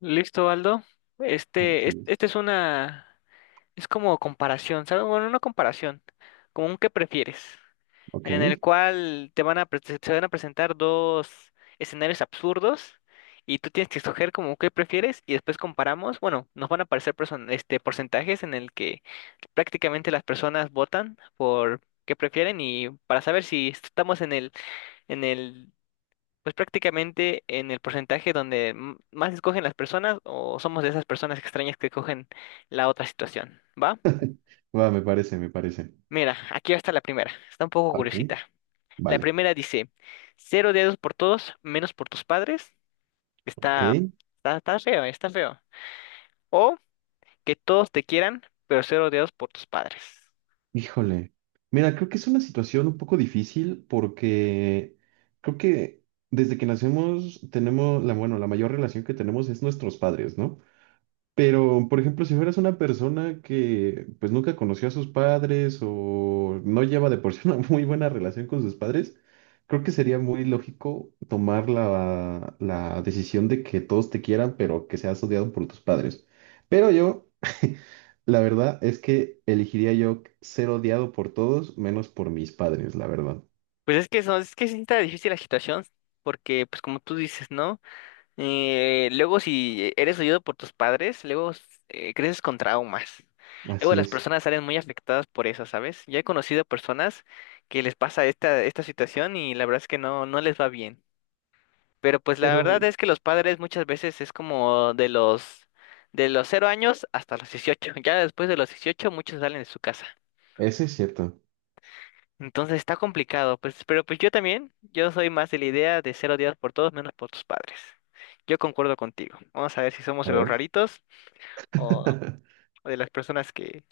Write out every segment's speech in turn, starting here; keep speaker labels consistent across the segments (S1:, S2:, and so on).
S1: Listo, Aldo. Este, es-
S2: Así es.
S1: este, es una, es como comparación, ¿sabes? Bueno, una comparación, como un qué prefieres,
S2: Ok.
S1: en el cual te van a, pre- se van a presentar dos escenarios absurdos y tú tienes que escoger como qué prefieres y después comparamos. Bueno, nos van a aparecer porcentajes en el que prácticamente las personas votan por qué prefieren y para saber si estamos en el pues prácticamente en el porcentaje donde más escogen las personas o somos de esas personas extrañas que escogen la otra situación, ¿va?
S2: Va, me parece, me parece.
S1: Mira, aquí está la primera. Está un poco
S2: Ok.
S1: curiosita. La
S2: Vale.
S1: primera dice, cero dedos por todos, menos por tus padres.
S2: Ok.
S1: Está, está feo, está feo. O que todos te quieran, pero cero dedos por tus padres.
S2: Híjole. Mira, creo que es una situación un poco difícil porque creo que desde que nacemos tenemos la, bueno, la mayor relación que tenemos es nuestros padres, ¿no? Pero, por ejemplo, si fueras una persona que pues nunca conoció a sus padres o no lleva de por sí una muy buena relación con sus padres, creo que sería muy lógico tomar la decisión de que todos te quieran, pero que seas odiado por tus padres. Pero yo, la verdad es que elegiría yo ser odiado por todos menos por mis padres, la verdad.
S1: Pues es que, es que sí está difícil la situación, porque pues como tú dices, ¿no? Luego, si eres oído por tus padres, luego creces con traumas. Luego
S2: Así
S1: las
S2: es.
S1: personas salen muy afectadas por eso, ¿sabes? Yo he conocido personas que les pasa esta situación y la verdad es que no, no les va bien. Pero pues la verdad
S2: Pero,
S1: es que los padres muchas veces es como de los 0 años hasta los 18. Ya después de los 18 muchos salen de su casa.
S2: ese es cierto.
S1: Entonces está complicado, pues, pero pues yo también, yo soy más de la idea de ser odiado por todos menos por tus padres. Yo concuerdo contigo. Vamos a ver si somos
S2: A
S1: de los
S2: ver,
S1: raritos o, o de las personas que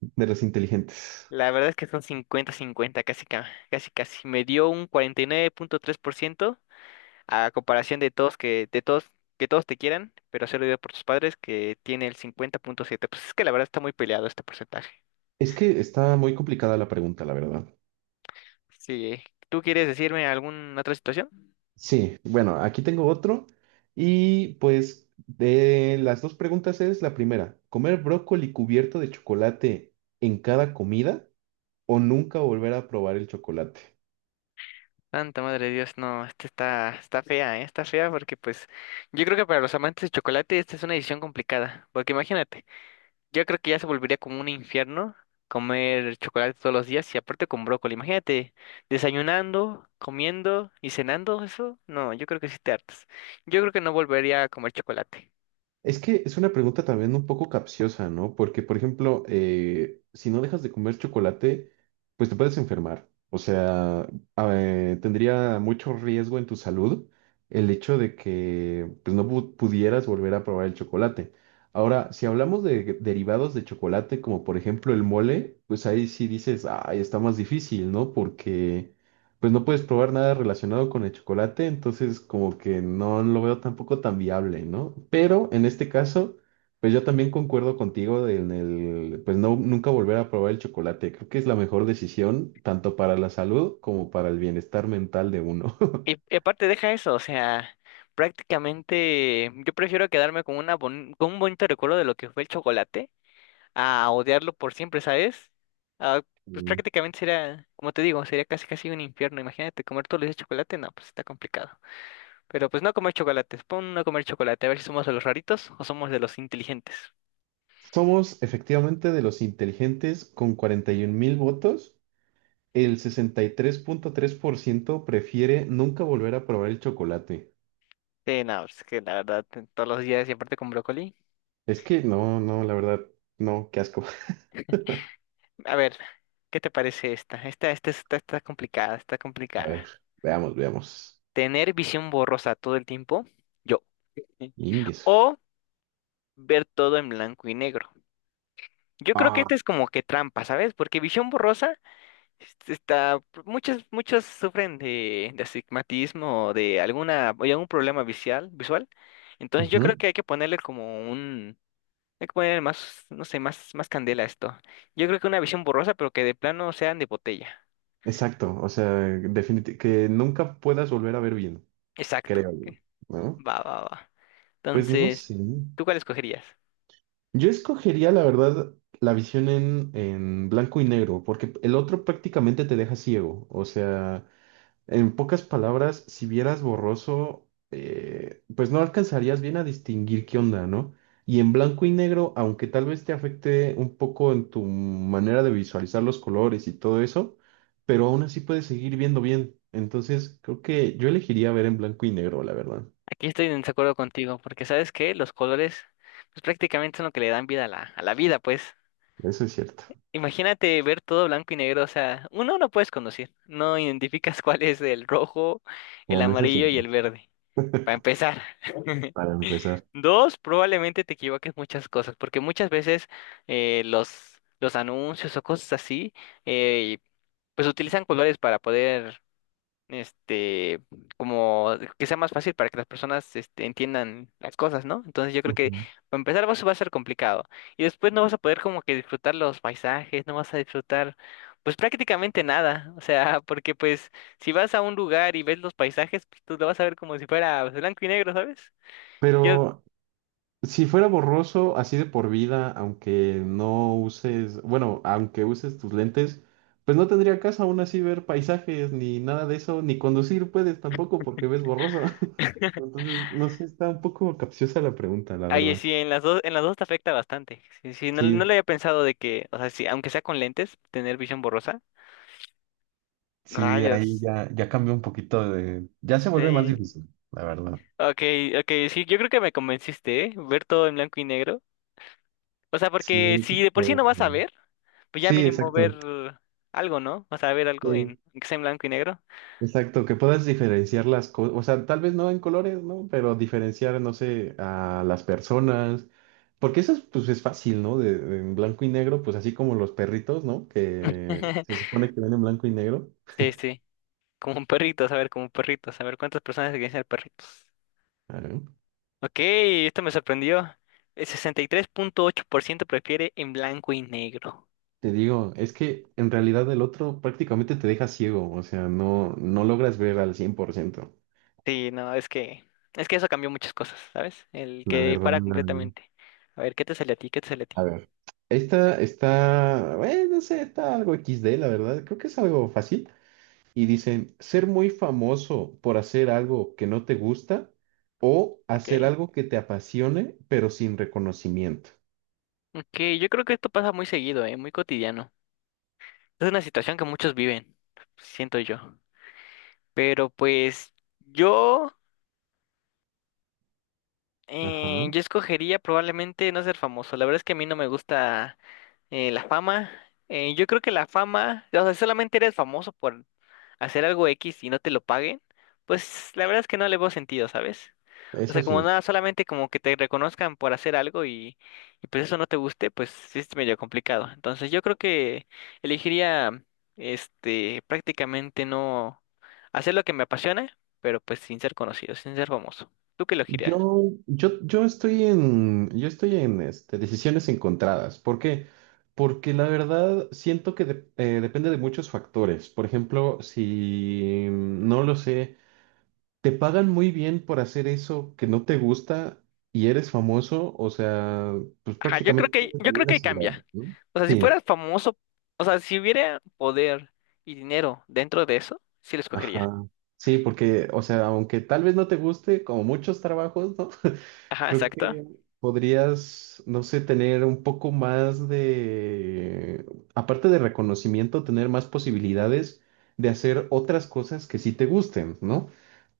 S2: de los inteligentes.
S1: la verdad es que son cincuenta-cincuenta, casi, casi. Me dio un 49.3% a comparación de todos, que todos te quieran, pero ser odiado por tus padres que tiene el 50.7. Pues es que la verdad está muy peleado este porcentaje.
S2: Es que está muy complicada la pregunta, la verdad.
S1: Sí, ¿eh? ¿Tú quieres decirme alguna otra situación?
S2: Sí, bueno, aquí tengo otro. Y pues de las dos preguntas es la primera, ¿comer brócoli cubierto de chocolate en cada comida o nunca volver a probar el chocolate?
S1: Santa madre de Dios, no, esta está, está fea, ¿eh? Está fea porque pues yo creo que para los amantes de chocolate esta es una decisión complicada, porque imagínate, yo creo que ya se volvería como un infierno comer chocolate todos los días y aparte con brócoli, imagínate, desayunando, comiendo y cenando eso, no, yo creo que sí te hartas. Yo creo que no volvería a comer chocolate.
S2: Es que es una pregunta también un poco capciosa, ¿no? Porque, por ejemplo, si no dejas de comer chocolate, pues te puedes enfermar. O sea, tendría mucho riesgo en tu salud el hecho de que pues, no pudieras volver a probar el chocolate. Ahora, si hablamos de derivados de chocolate, como por ejemplo el mole, pues ahí sí dices, ay, está más difícil, ¿no? Porque pues no puedes probar nada relacionado con el chocolate, entonces como que no lo veo tampoco tan viable, ¿no? Pero en este caso, pues yo también concuerdo contigo en el, pues no, nunca volver a probar el chocolate. Creo que es la mejor decisión, tanto para la salud como para el bienestar mental de uno.
S1: Y aparte deja eso, o sea, prácticamente yo prefiero quedarme con una con un bonito recuerdo de lo que fue el chocolate a odiarlo por siempre, ¿sabes? Ah, pues
S2: Mm.
S1: prácticamente sería, como te digo, sería casi casi un infierno. Imagínate comer todos los días chocolate, no, pues está complicado. Pero pues no comer chocolates, pon no comer chocolate, a ver si somos de los raritos o somos de los inteligentes.
S2: Somos efectivamente de los inteligentes con 41 mil votos. El sesenta y tres punto tres por ciento prefiere nunca volver a probar el chocolate.
S1: Sí, no, es que la verdad, todos los días y aparte con brócoli.
S2: Es que no, no, la verdad, no, qué asco.
S1: A ver, ¿qué te parece esta? Esta está complicada, está
S2: A
S1: complicada.
S2: ver, veamos, veamos.
S1: ¿Tener visión borrosa todo el tiempo? Yo. Sí.
S2: Ingueso.
S1: ¿O ver todo en blanco y negro? Yo creo que
S2: Ah,
S1: esta es como que trampa, ¿sabes? Porque visión borrosa. Este Está, muchos sufren de astigmatismo o de alguna, o de algún problema visual, visual. Entonces yo creo
S2: ujú,
S1: que hay que ponerle más, no sé, más, más candela a esto. Yo creo que una visión borrosa, pero que de plano sean de botella.
S2: exacto, o sea, definitivamente que nunca puedas volver a ver bien,
S1: Exacto.
S2: creo
S1: Ok.
S2: yo, ¿no?
S1: Va, va, va.
S2: Pues no
S1: Entonces,
S2: sé.
S1: ¿tú cuál escogerías?
S2: Yo escogería, la verdad, la visión en blanco y negro, porque el otro prácticamente te deja ciego, o sea, en pocas palabras, si vieras borroso, pues no alcanzarías bien a distinguir qué onda, ¿no? Y en blanco y negro, aunque tal vez te afecte un poco en tu manera de visualizar los colores y todo eso, pero aún así puedes seguir viendo bien. Entonces, creo que yo elegiría ver en blanco y negro, la verdad.
S1: Aquí estoy en desacuerdo contigo, porque sabes que los colores, pues prácticamente son lo que le dan vida a la vida, pues.
S2: Eso es cierto.
S1: Imagínate ver todo blanco y negro, o sea, uno no puedes conducir, no identificas cuál es el rojo, el
S2: Bueno, eso sí,
S1: amarillo y el verde, para empezar.
S2: para empezar.
S1: Dos, probablemente te equivoques muchas cosas, porque muchas veces los anuncios o cosas así, eh, pues utilizan colores para poder este, como que sea más fácil para que las personas entiendan las cosas, ¿no? Entonces yo creo que
S2: Ujú.
S1: para empezar va a ser complicado y después no vas a poder como que disfrutar los paisajes, no vas a disfrutar pues prácticamente nada, o sea, porque pues si vas a un lugar y ves los paisajes, pues tú lo vas a ver como si fuera pues, blanco y negro, ¿sabes? Yo
S2: Pero si fuera borroso, así de por vida, aunque no uses, bueno, aunque uses tus lentes, pues no tendría caso aún así ver paisajes ni nada de eso, ni conducir puedes tampoco porque ves borroso. Entonces, no sé, está un poco capciosa la pregunta, la
S1: Ahí
S2: verdad.
S1: sí, en las dos te afecta bastante. Sí, sí, no, no lo
S2: Sí,
S1: había pensado de que, o sea, sí, aunque sea con lentes, tener visión borrosa.
S2: sí, ahí
S1: Rayos.
S2: ya, ya cambió un poquito de... Ya se vuelve más
S1: Sí.
S2: difícil, la verdad.
S1: Okay, okay, sí, yo creo que me convenciste, ¿eh? Ver todo en blanco y negro. O sea, porque
S2: Sí,
S1: si de por sí no
S2: pero...
S1: vas a ver, pues ya
S2: Sí,
S1: mínimo ver
S2: exacto.
S1: algo, ¿no? O sea, ver algo
S2: Sí,
S1: en que sea en blanco y negro.
S2: exacto, que puedas diferenciar las cosas, o sea, tal vez no en colores, ¿no? Pero diferenciar, no sé, a las personas, porque eso es, pues es fácil, ¿no? De, en blanco y negro, pues así como los perritos, ¿no? Que se supone que ven en blanco y negro.
S1: Sí, sí. Como un perrito, a ver, como un perrito, a ver cuántas personas quieren ser perritos.
S2: Claro.
S1: Ok, esto me sorprendió. El 63.8% prefiere en blanco y negro.
S2: Te digo, es que en realidad el otro prácticamente te deja ciego, o sea, no, no logras ver al 100%.
S1: Sí, no, es que eso cambió muchas cosas, ¿sabes? El
S2: La
S1: que
S2: verdad,
S1: para
S2: no.
S1: completamente. A ver, ¿qué te sale a ti? ¿Qué te sale a
S2: A
S1: ti?
S2: ver. Esta está, bueno, no sé, está algo XD, la verdad. Creo que es algo fácil. Y dicen, ser muy famoso por hacer algo que no te gusta o hacer
S1: Ok.
S2: algo que te apasione, pero sin reconocimiento.
S1: Ok, yo creo que esto pasa muy seguido, ¿eh? Muy cotidiano. Es una situación que muchos viven, siento yo. Pero pues yo,
S2: Ajá,
S1: yo escogería probablemente no ser famoso. La verdad es que a mí no me gusta la fama. Yo creo que la fama, o sea, si solamente eres famoso por hacer algo X y no te lo paguen. Pues la verdad es que no le veo sentido, ¿sabes? O sea,
S2: eso
S1: como
S2: sí.
S1: nada, solamente como que te reconozcan por hacer algo y pues eso no te guste, pues sí es medio complicado. Entonces yo creo que elegiría, prácticamente no hacer lo que me apasiona, pero pues sin ser conocido, sin ser famoso. ¿Tú qué elegirías?
S2: Yo, yo estoy en este, decisiones encontradas. ¿Por qué? Porque la verdad siento que depende de muchos factores. Por ejemplo, si no lo sé. Te pagan muy bien por hacer eso que no te gusta y eres famoso, o sea, pues
S1: Ajá, yo creo
S2: prácticamente
S1: que,
S2: tienes la
S1: yo creo
S2: vida
S1: que ahí
S2: asegurada,
S1: cambia.
S2: ¿no?
S1: O sea, si
S2: Sí,
S1: fueras famoso, o sea, si hubiera poder y dinero dentro de eso, sí lo escogería.
S2: ajá. Sí, porque, o sea, aunque tal vez no te guste, como muchos trabajos, ¿no?
S1: Ajá,
S2: Creo
S1: exacto.
S2: que podrías, no sé, tener un poco más de, aparte de reconocimiento, tener más posibilidades de hacer otras cosas que sí te gusten, ¿no?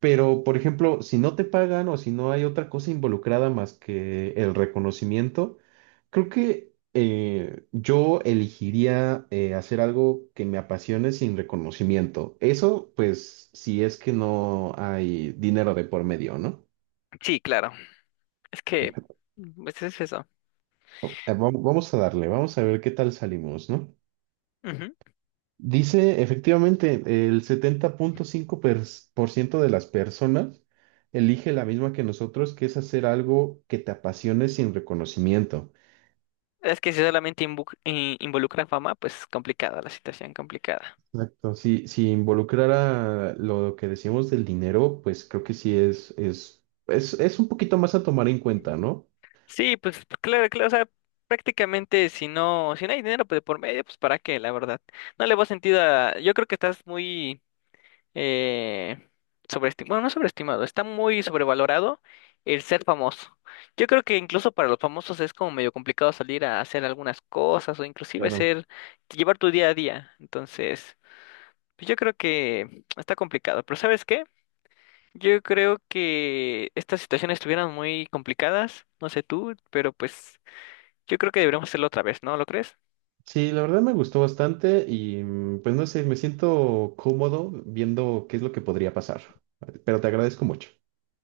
S2: Pero, por ejemplo, si no te pagan o si no hay otra cosa involucrada más que el reconocimiento, creo que yo elegiría hacer algo que me apasione sin reconocimiento. Eso, pues, si es que no hay dinero de por medio, ¿no?
S1: Sí, claro. Es que, pues es eso.
S2: Vamos a darle, vamos a ver qué tal salimos, ¿no?
S1: Ujú.
S2: Dice, efectivamente, el setenta punto cinco por ciento de las personas elige la misma que nosotros, que es hacer algo que te apasione sin reconocimiento.
S1: Es que si solamente involucra fama, pues complicada la situación, complicada.
S2: Exacto. Si, si involucrara lo que decíamos del dinero, pues creo que sí es, un poquito más a tomar en cuenta, ¿no?
S1: Sí, pues pues, claro, claro, o sea, prácticamente si no, hay dinero pues, de por medio, pues para qué, la verdad. No le veo sentido a, yo creo que estás muy eh, sobreestimado, bueno, no sobreestimado, está muy sobrevalorado el ser famoso. Yo creo que incluso para los famosos es como medio complicado salir a hacer algunas cosas o inclusive
S2: Claro.
S1: ser, llevar tu día a día. Entonces, pues, yo creo que está complicado, pero ¿sabes qué? Yo creo que estas situaciones estuvieran muy complicadas, no sé tú, pero pues yo creo que deberíamos hacerlo otra vez, ¿no lo crees?
S2: Sí, la verdad me gustó bastante y pues no sé, me siento cómodo viendo qué es lo que podría pasar. Pero te agradezco mucho.